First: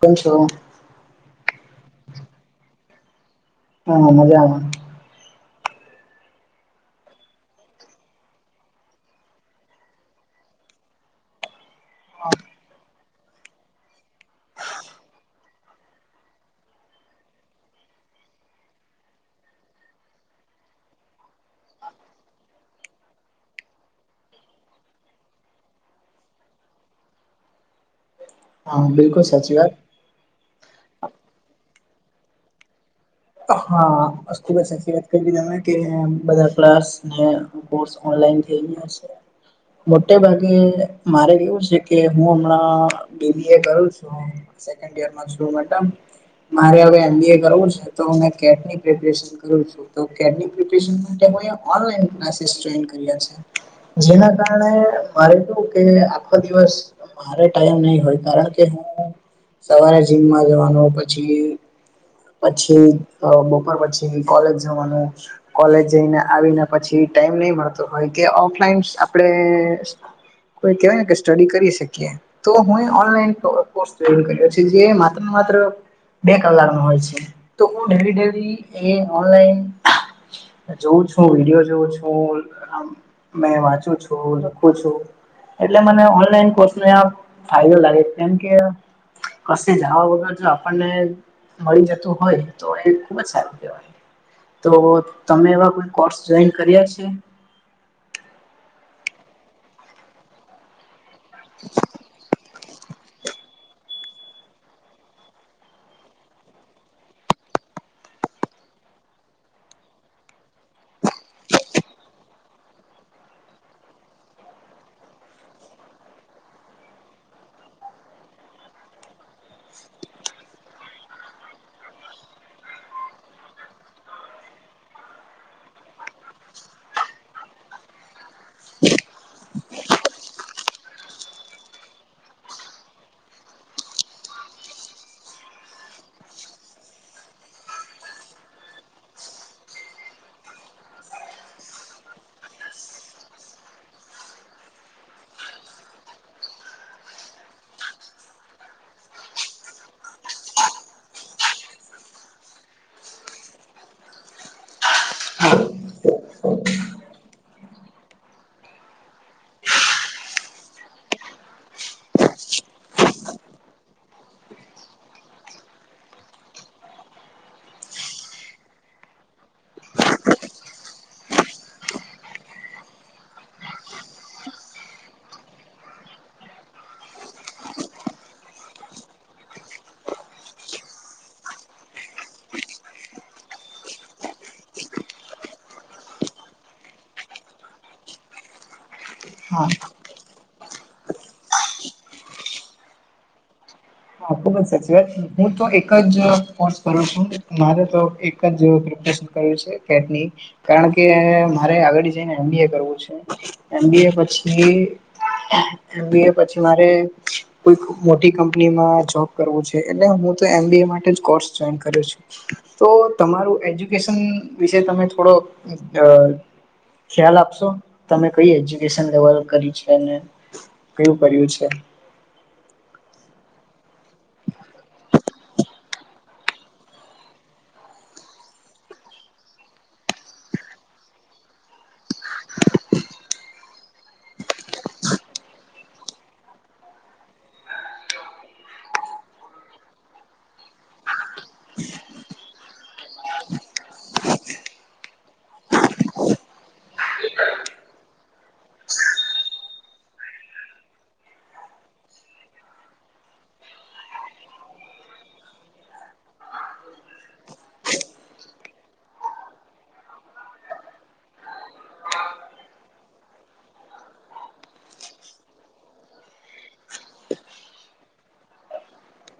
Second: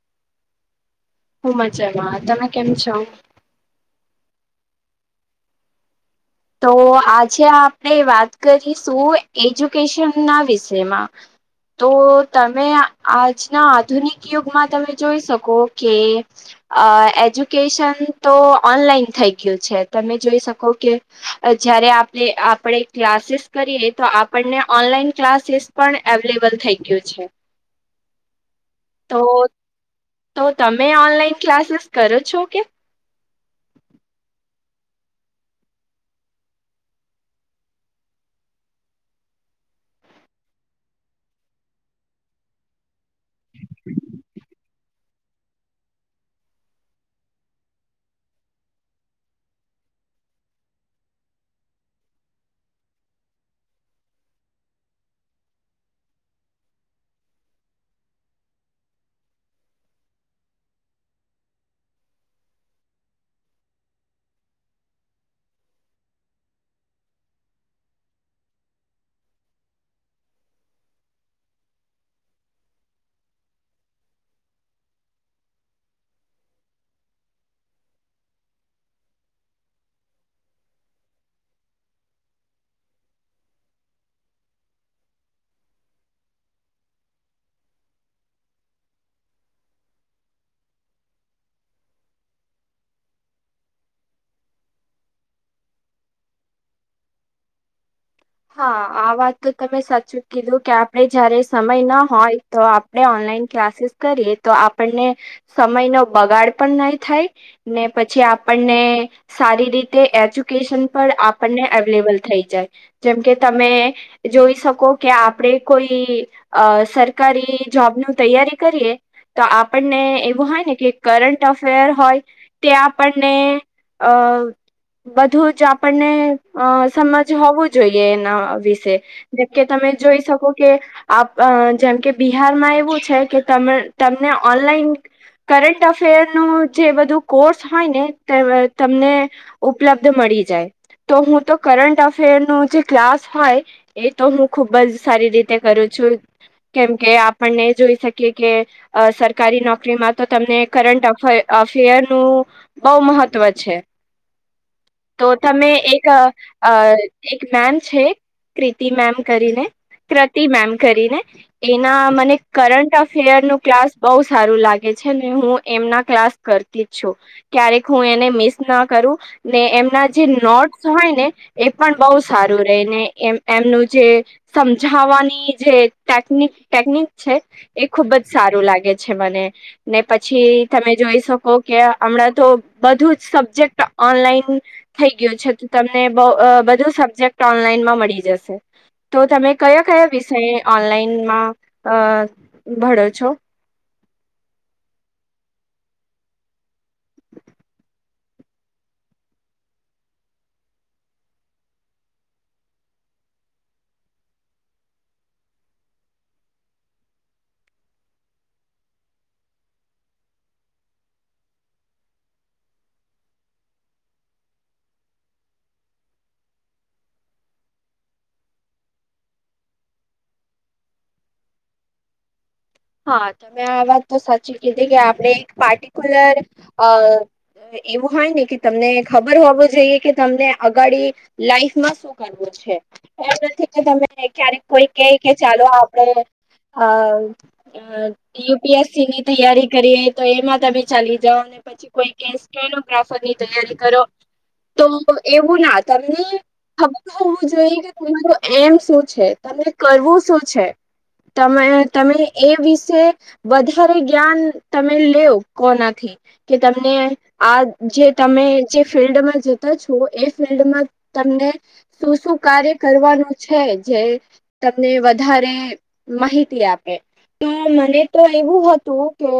કેમ છો? હું મજામાં. તમે કેમ છો? હા મજામાં તો આજે આપણેે વાત કરીશું એજ્યુકેશન ના વિષયમાં તો તમે આજના આધુનિક યુગમાં તમે જોઈ શકો કે અ એજ્યુકેશન તો ઓનલાઈન થઈ ગયું છે તમે જોઈ શકો કે જયારે આપણે આપણે ક્લાસીસ કરીએ તો આપણને ઓનલાઈન ક્લાસીસ પણ અવેલેબલ થઈ ગયું છે. હા બિલકુલ તો સાચી વાત. તો તમે ઓનલાઈન ક્લાસીસ કરો છો કે? હા ખુબ જ સાચી વાત કરી તમે બધા ક્લાસને કોર્સ ઓનલાઈન થઈ ગયા સે મોટે ભાગે મારે એવું છે કે હું હમણાં બી બી એ કરુ છુ સેકન્ડ યરમાં છુ [inaudible] મારે હવે એમ બી એ કરવું છે. તો અમે કેટની પ્રપરેશન કરું છું. [inaudible] ઓનલાઇન ક્લાસીસ જોઈન્ટ કર્યા છે. જેના કારણે મારે કેવુ કે આખો દિવસ મારે ટાઈમ નહી હોય કારણ કે હું સવારે જીમમાં જવાનું પછી પછી બપોર પછી કોલેજ જવાનું. કોલેજ જઈને આવીને પછી ટાઈમ નહી મળતો હોય કે ઓફલાઈન આપણે કોઈ કહેવાય ને કે સ્ટડી કરી શકીએ. તો હું ઓનલાઈન કો કોસ કર્યો છે જે માત્ર ને માત્ર બે કલાક નો હોય છે. તો હું ડેલી ડેલી એ ઓનલાઈન જોઉ છું, વિડીયો જોવું છું, મે વાંચું છું, લખું છું. એટલે મને ઓનલાઈન કોર્સને આ ફાયદો લાગે કેમ કે કશે જવા વગર જો આપણને મળી જતું હોય તો એ ખુબ જ સારું કહેવાય. તો તમે એવા કોઈ કોર્સ જોઈન કર્યા છે? હા આ વાત તો તમે સાચું કીધું કે આપડે જયારે સમય ના હોય. તો આપણે ઓનલાઈન ક્લાસીસ કરીએ તો આપણને સમય નો બગાડ પણ નહી થાય ને પછી આપણને સારી રીતે એજ્યુકેશન પણ આપણને અવેલેબલ થઈ જાય જેમકે તમે જોઈ શકો કે આપડે કોઈ અ સરકારી જોબ ની તૈયારી કરીએ. તો આપણને એવું હોય ને કે કરંટ અફેર હોય ત્યાં આપણને અ. બધું જ આપણને અ સમજ હોવું જોઈએ એના વિશે જેમકે તમે જોઈ શકો કે. આપ અ જેમ કે બિહારમાં એવું છે કે તમ તમને ઓનલાઈન કરટ અફેર નુ જે બધું કોર્સ હોય ને તે તમને ઉપલબ્ધ મળી જાય તો હું તો કરંટ અફેર નુ. જે ક્લાસ હોય એ તો હું ખુબ જ સારી રીતે કરું છું. કેમ કે આપણને જોઈ શકીએ કે. અ સરકારી નોકરીમાં તો તમને કરંટ અફર અફેર નું બહુ મહત્વ છે તો તમે એક અ. મેમ છે કૃતિ મેમ કરીને કૃતિ મેમ કરીને. એના મને કરંટ અફેર નું ક્લાસ બહુ સારું લાગે છે ને હું એમના ક્લાસ કરતી જ છું. ક્યારેક હું એને મિસ ના કરું ને એમના જે નોટ્સ હોય ને એ પણ બહુ સારું રે ને એમ એમનું જે. સમજાવાની જે ટેકનિક ટેકનિક છે. એ ખુબ જ સારું લાગે છે મને. ને પછી તમે જોઈ શકો કે હમણાં તો બધું જ સબ્જેક્ટ ઓનલાઈન થઈ ગયો છે તો તમને બહુ અ બધ. સબજેક્ટ ઓનલાઈનમાં મળી જશે તો તમે હા કયા કયા વિષય ઓનલાઈનમાં અ ભળો છો. હા ખુબ જ સાચી વાત હું તો એક જ કોર્સ કરું છું. મારે તો એક જ પ્રિપરેશન કર્યું છે કેની. કારણ કે મારે આગળ જઈને એમ બી એ કરવું છે એમ બી એ પછી એમબી એ પછી મારે કોઈક મોટી કંપની કંપની મા જોબ કરવુ છે એટલે હું તો એમબી માટે કોસૅ જોઈન કર્યો છે. તો તમારું એજ્યુકેશન વિશે તમે થોડો અ. ખ્યાલ આપશો તમે કઈ એજ્યુકેશન લેવલ કરી છે ને. પેલુ કર્યું છે. હા તમે આ વાત તો સાચી કીધી કે આપણે એક પાટિક્યુલર અ. એવું હોય ને કે તમને ખબર હોવો જોઈએ કે તમને અગાડી લાઈફમાં શું કરવું છે એમ નથી કે તમે કઈક ક્યારેક કોઈ કે કે ચાલો આપડે હ. અ યુપીએસસી ની તૈયારી કરીએ તો એમાં તમે ચાલી જાઓ ને. પછી કોઈ સ્કેનોગ્રાફર ની તૈયારી કરો તો એવું ના તમને ખબર હોવું જોઈએ કે તમારું એમ શું છે તને કરવું શું છે. તમે તમે. એ વિશે વધારે જ્ઞાન તમે લેવ કોનાથી કે તમને આ જે તમે જે ફિલ્ડમાં જતા છો એ ફિલ્ડમાં તમને શું શું કાર્ય કરવાનું છે જે. તમને વધારે મહિતી આપે. તો મને તો એવું હતું કે.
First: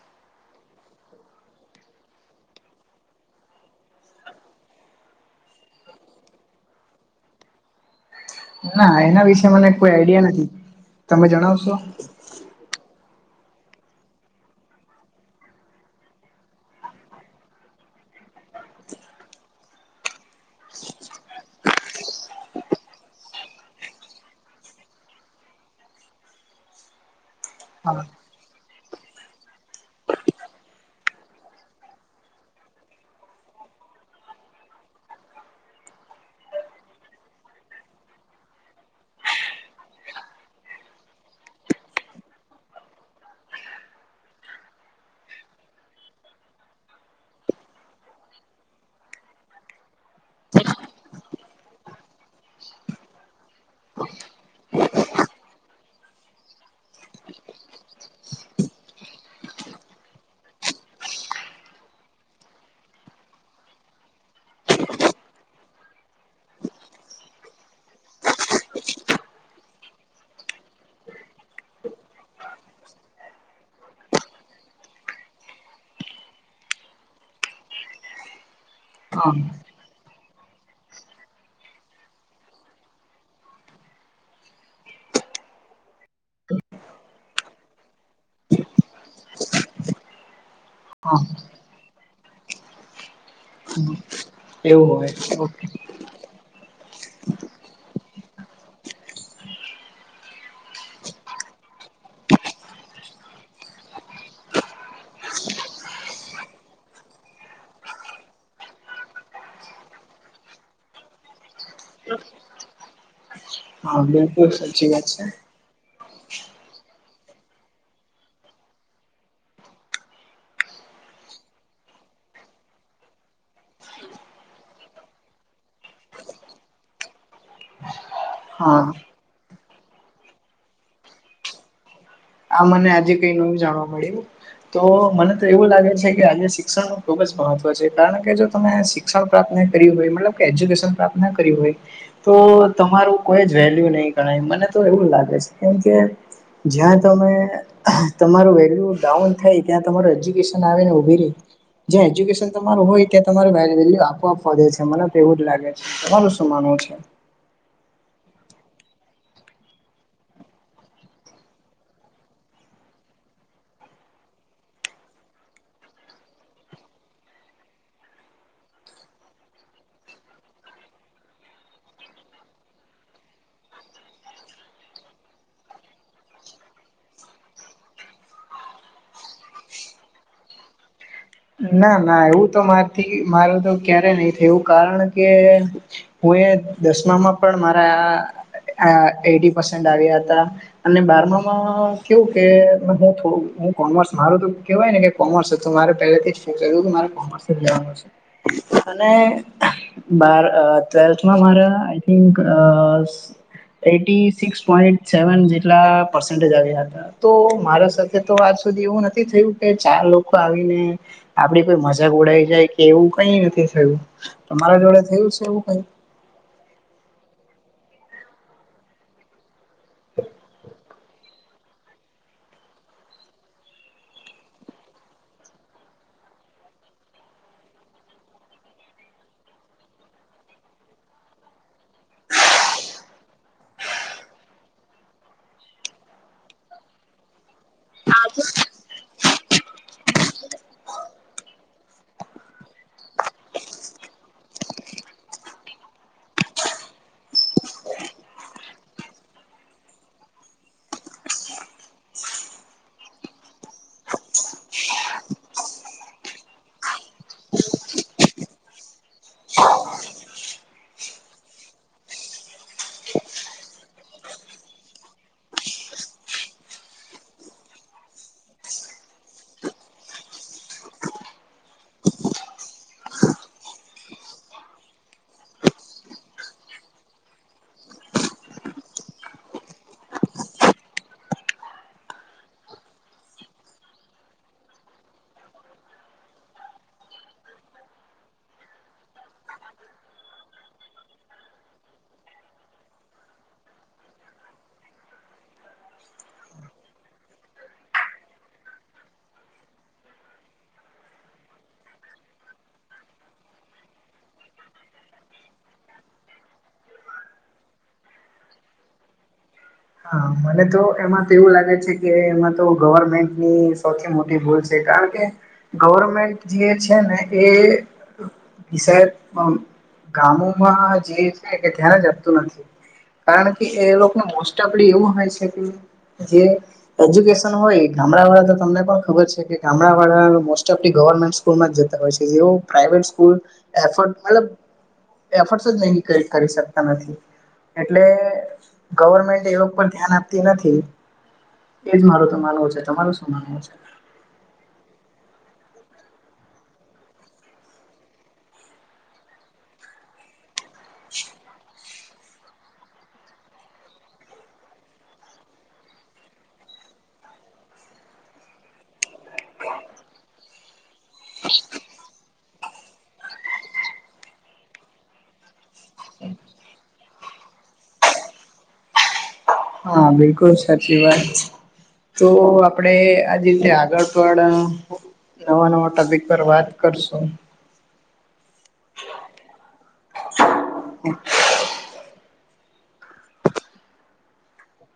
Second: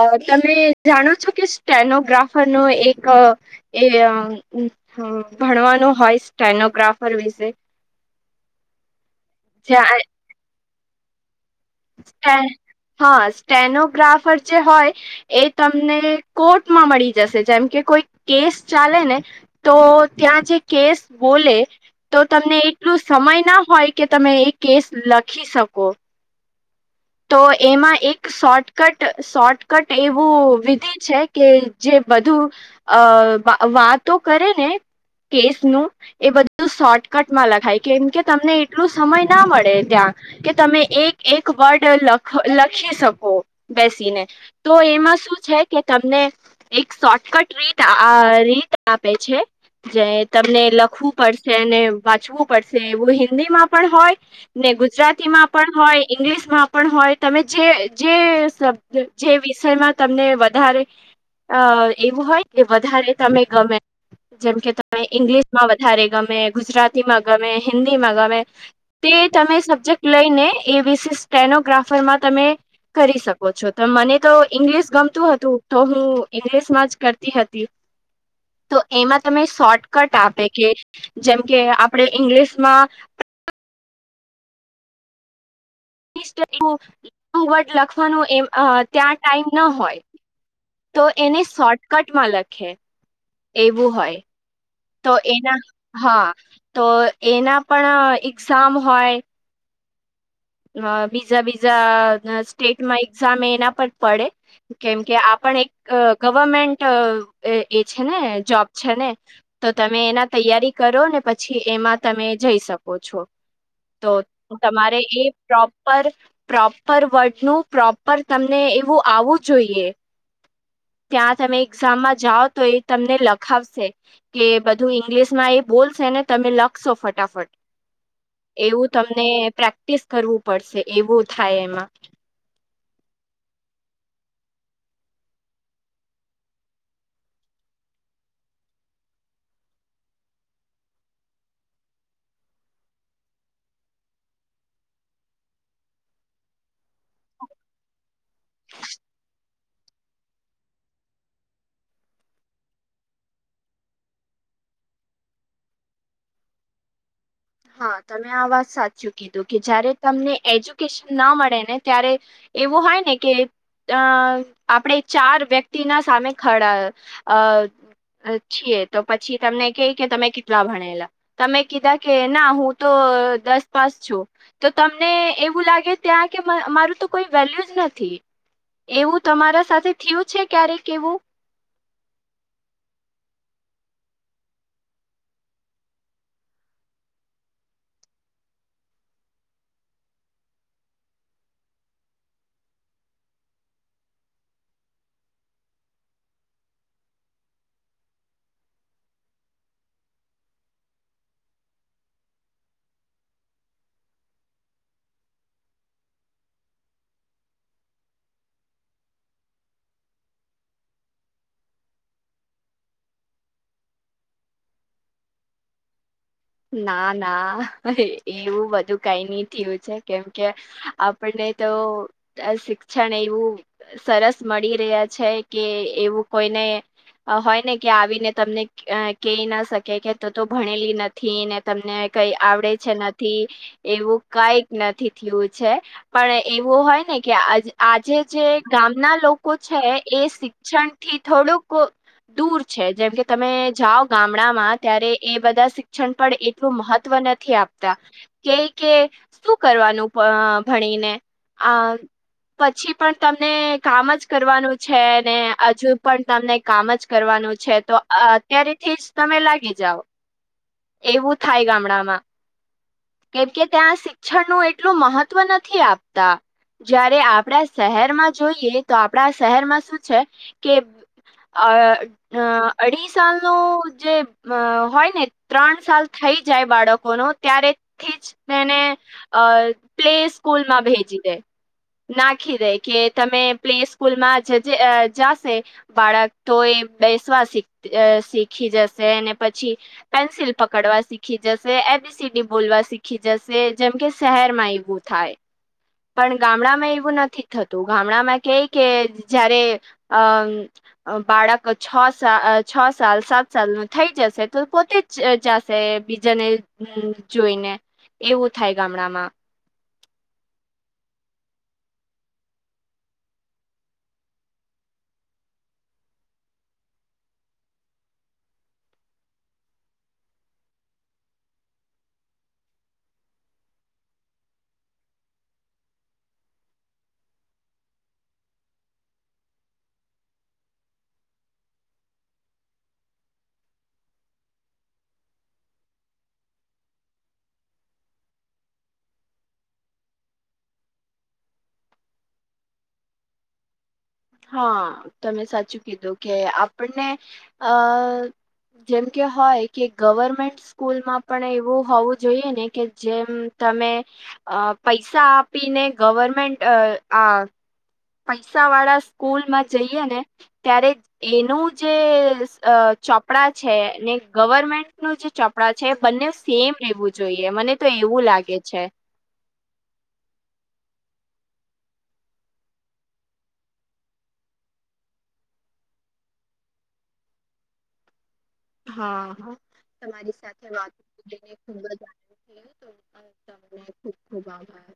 અ તમે જાણો છો કે સ્ટેનોગ્રાફર નો એક એ ભણવાનું હોય સ્ટેનોગ્રાફર વિશે. ના એના વિશે મને કોઈ આઈડિયા નથી તમે જણાવશો હા સ્ટેનોગ્રાફર જે હોય. એ તમને કોર્ટમાં મળી જશે જેમ કે કોઈ કેસ ચાલે ને. તો ત્યાં જે કેસ બોલે. તો તમને એટલું સમય ના હોય કે તમે એ કેસ લખી શકો તો એમાં હા એક શોર્ટકટ શોર્ટકટ એવું વિધિ છે કે જે બધું અ વાતો કરે ને કેસ નું એ બધું શોર્ટકટમાં લખાય કેમ કે તમને એટલું સમય ના મળે ત્યાં કે તમે એક એક વર્ડ લખ લખી શકો બેસીને તો એમાં શું છે કે તમને એક શોર્ટકટ રીત રીત આપે છે જે તમને લખવું પડશે અને વાંચવું પડશે એવું હિન્દીમાં પણ હોય ને ગુજરાતી માં પણ હોય ઈંગ્લિશ માં પણ હોય તમે જે શબ જે વિષયમાં તમને વધારે અ એવું હોય કે વધારે તમે ગમે જેમકે તમે ઈંગ્લિશમાં વધારે ગમે ગુજરાતીમાં ગમે હિન્દી માં ગમે તે તમે સબ્જેક્ટ લઈ ને એવીસીસ સ્ટેનોગ્રાફરમાં તમે કરી શકો છો તો મને તો ઈંગ્લિશ ગમતું હતું તો હું ઇંગ્લિશમાં જ કરતી હતી [inaudible] તો એમાં હા તમે શોર્ટકટ આપે કે જેમ કે આપડે ઈંગ્લિશમાં વર્ડ લખવાનું એ ત્યાં ટાઈમ ન હોય તો હા એને શોર્ટકટમાં લખે એવું હોય એવું તો હોય એના ઓકે હા તો એના પણ એક્ઝામ હોય અ બીજા બીજા સ્ટેટમાં એક્ઝામ એના પર પડે કેમ કે આપ પણ એક ગવર્મેન્ટ એ છે ને જોબ છે ને તો તમે એના તૈયારી કરો ને પછી એમાં તમે જઈ શકો છો હા તો બિલકુલ સાચી તમારે વાત છે એ પ્રોપર પ્રોપર વર્ડ નું પ્રોપર તમને એવું આવું જોઈએ ત્યાં તમે એક્ઝામમાં જાઓ તો એ તમને લખાવશે કે બધું ઈંગ્લિશ માં એ બોલશે ને તમે લખશો ફટાફટ એવું હા તમને પ્રેક્ટિસ કરવું પડશે એવું થાય એમાં આ મને આજે કઈ નવું જાણવા મળ્યું તો મને તો એવું લાગે છે કે આજે શિક્ષણ નું ખુબ જ મહત્વ છે કારણ કે જો તમે સી શિક્ણ પ્રાપ્ત્યું હોય એજ્યુકેશન પ્રાપ્ત કર્યું હોય તો તમારું કોઈ જ વેલ્યુ નહી ગણાય મને તો એવું લાગે છે કેમકે જ્યાં તમે તમારું વેલ્યુ ડાઉન થાય ત્યાં તમારૂ એજ્યુકેશન આવે ને ઉભી રહી જ્યાં એજ્યુકેશન તમારું હોય ત્યાં તમા વ વેલ્યુ આપો આપવા દે છે મને તો એવું જ લાગે છે. તમારું શું માનવું છે. હા તમે આ વાત સાચી કીધું કે જયારે તમને એજ્યુકેશન ના મળે ને ત્યારે એવું હોય ને કે અ આપણેે ચાર વ્યક્તિ ના સામે ખડા અ છીએ તો પછી તમને કય કે તમે કેટલા ભણેલા તમે કીધા કે ના હું તો દસ પાસ છું. તો તમને એવું લાગે ત્યાં કે મારું તો કોઈ વેલ્યુ જ નથી એવું તમારા સાથે થયું છે ક્યારેક એવું ના ના એવું તો મારથી મારું તો ક્યારેય નહી થયુ એવું કારણ કે હું એ દસમામાં પણ મારા આ એટી પરસન્ટ આવ્યા હતા અને બારમામાં કેવું કે હું થોડુ હું કોમર્સ મારું તો કેવાય ને કે કોમર્સ તો મારે [unintelligible] બાર ટ્વેલ્થમાં મારા I think eighty six point seven જેટલા પર્સન્ટેજ આવ્યા હતા તો મારા સાથે તો આજ સુધી એવું નથી થયું કે ચાર લોકો આવીને આપડી કોઈ મજાક ઉડાઈ જાય કે એવું કઈ નથી થયું તમારા જોડે થયું છે એવું કઈ ના ના એવું બધું કઈ નહી થયું છે કેમકે આ આપણને તો શિક્ષણ એવું. સરસ મળી રહ્યા છે કે એવું કોઈને. હોય ને કે આવીને તમને કહી ના શકે કે તું તો ભણેલી નથી. થી ને તમને કઈ આવડે છે નથી. એવું કઈક નથી થયું છે પણ એવું હોય ને કે આ. આજે જે ગામના લોકો છે એ શિક્ષણ. થી થોડુંક દૂર છે જેમ કે તમે જાઓ ગામડામાં ત્યારે એ બધા. ક્ષણ પડ એટલું મહત્વ નથી આપતા. કેય કે શું કરવાનું ભણીને આ. પછી પણ તમને કામ જ કરવાનું છે ને હજુ પણ તમને. કામ જ કરવાનું છે તો અત્યારે થી જ તમે લાગી જાઓ. એવું થાય ગામડામાં. કેમ કે ત્યાં શિક્ષણ નું એટલું મહત્વ નથી આપતા. જયારે આપડા શહેરમાં જોઈએ તો આપડા શહેરમાં શું છે કે. અ અ અઢી સાલ નું જે હોય ને. ત્રણ સાલ થઈ જાય બાળકોનો ત્યારેથી જ તેને. અ પ્લે સ્કૂલ માં ભેજી દે. નાખી દે કે તમે પ્લે સ્કૂલમાં જ જાશે. બાળક તો એ બેસવા શીખી જશે અને પછી. પેન્સિલ પકડવા શીખી જશે એબીસીડી બોલવા શીખી જશે જેમ કે શહેરમાં એવું થાય. પણ ગામડામાં એવું નથી થતું ગામડામાં કે કે જયારે અ. બાળક છ સા છ સાલ સાત સાલ નું થઈ જશે તો પોતે જ. જાશે બીજાને જોઈને એવું થાય ગામડામાં. હા મને તો એમાં તો એવું લાગે છે કે એમાં તો ગવર્મેન્ટની સૌથી મોટી ભૂલ. કારણકે ગવર્મેન્ટ જે છે ને એ. ગામોમાં જે છે કે ધ્યાન જ આપતું નથી. કારણ કે એ લોકો મોસ્ટોપ્લી એવું હોય છે કે જે. એજ્યુકેશન હોય ગામડાવાડા તો તમને પણ ખબર છે કે ગામડાવાળા મોસ્ટ ઓફ લિ ગવર્મેન્ટ. સ્કૂલમાં જતા હોય છે જેવો પ્રાઇવેટ સ્કૂલ એફર્ટ મતલબ. એફટસ જ ન કરી શકતા નથી એટલે ગવર્મેન્ટ. એ ઉપર ધ્યાન આપતી નથી એજ મારું તો માનવું છે તમારું શું માનવું છે. હા તમે સાચું કીધું કે આપને અ. જેમ કે હોય કે ગવર્મેન્ટ. સ્કૂલમાં પણ એવું હોવું જોઈએ ને કે જેમ તમે. અ પૈસા આપીને ગવર્મેન્ટ આ. પૈસાવાળા સ્કૂલમાં જઈયે ને ત્યારે. એનું જે ચોપડા છે ને ગવર્મેન્ટનું જે ચોપ. ડા છે બંનેવ સેમ લેવું જોઈએ મને તો એવું લાગે છે. હા બિલકુલ સાચી વાત છે. તો આપડે આજ રીતે આગળ પણ. નવા નવા ટોપીક પર વાત કરશું. હા હ તમારી સાથે વાત ખુબ જ. તમને ખૂબ ખૂબ આભાર.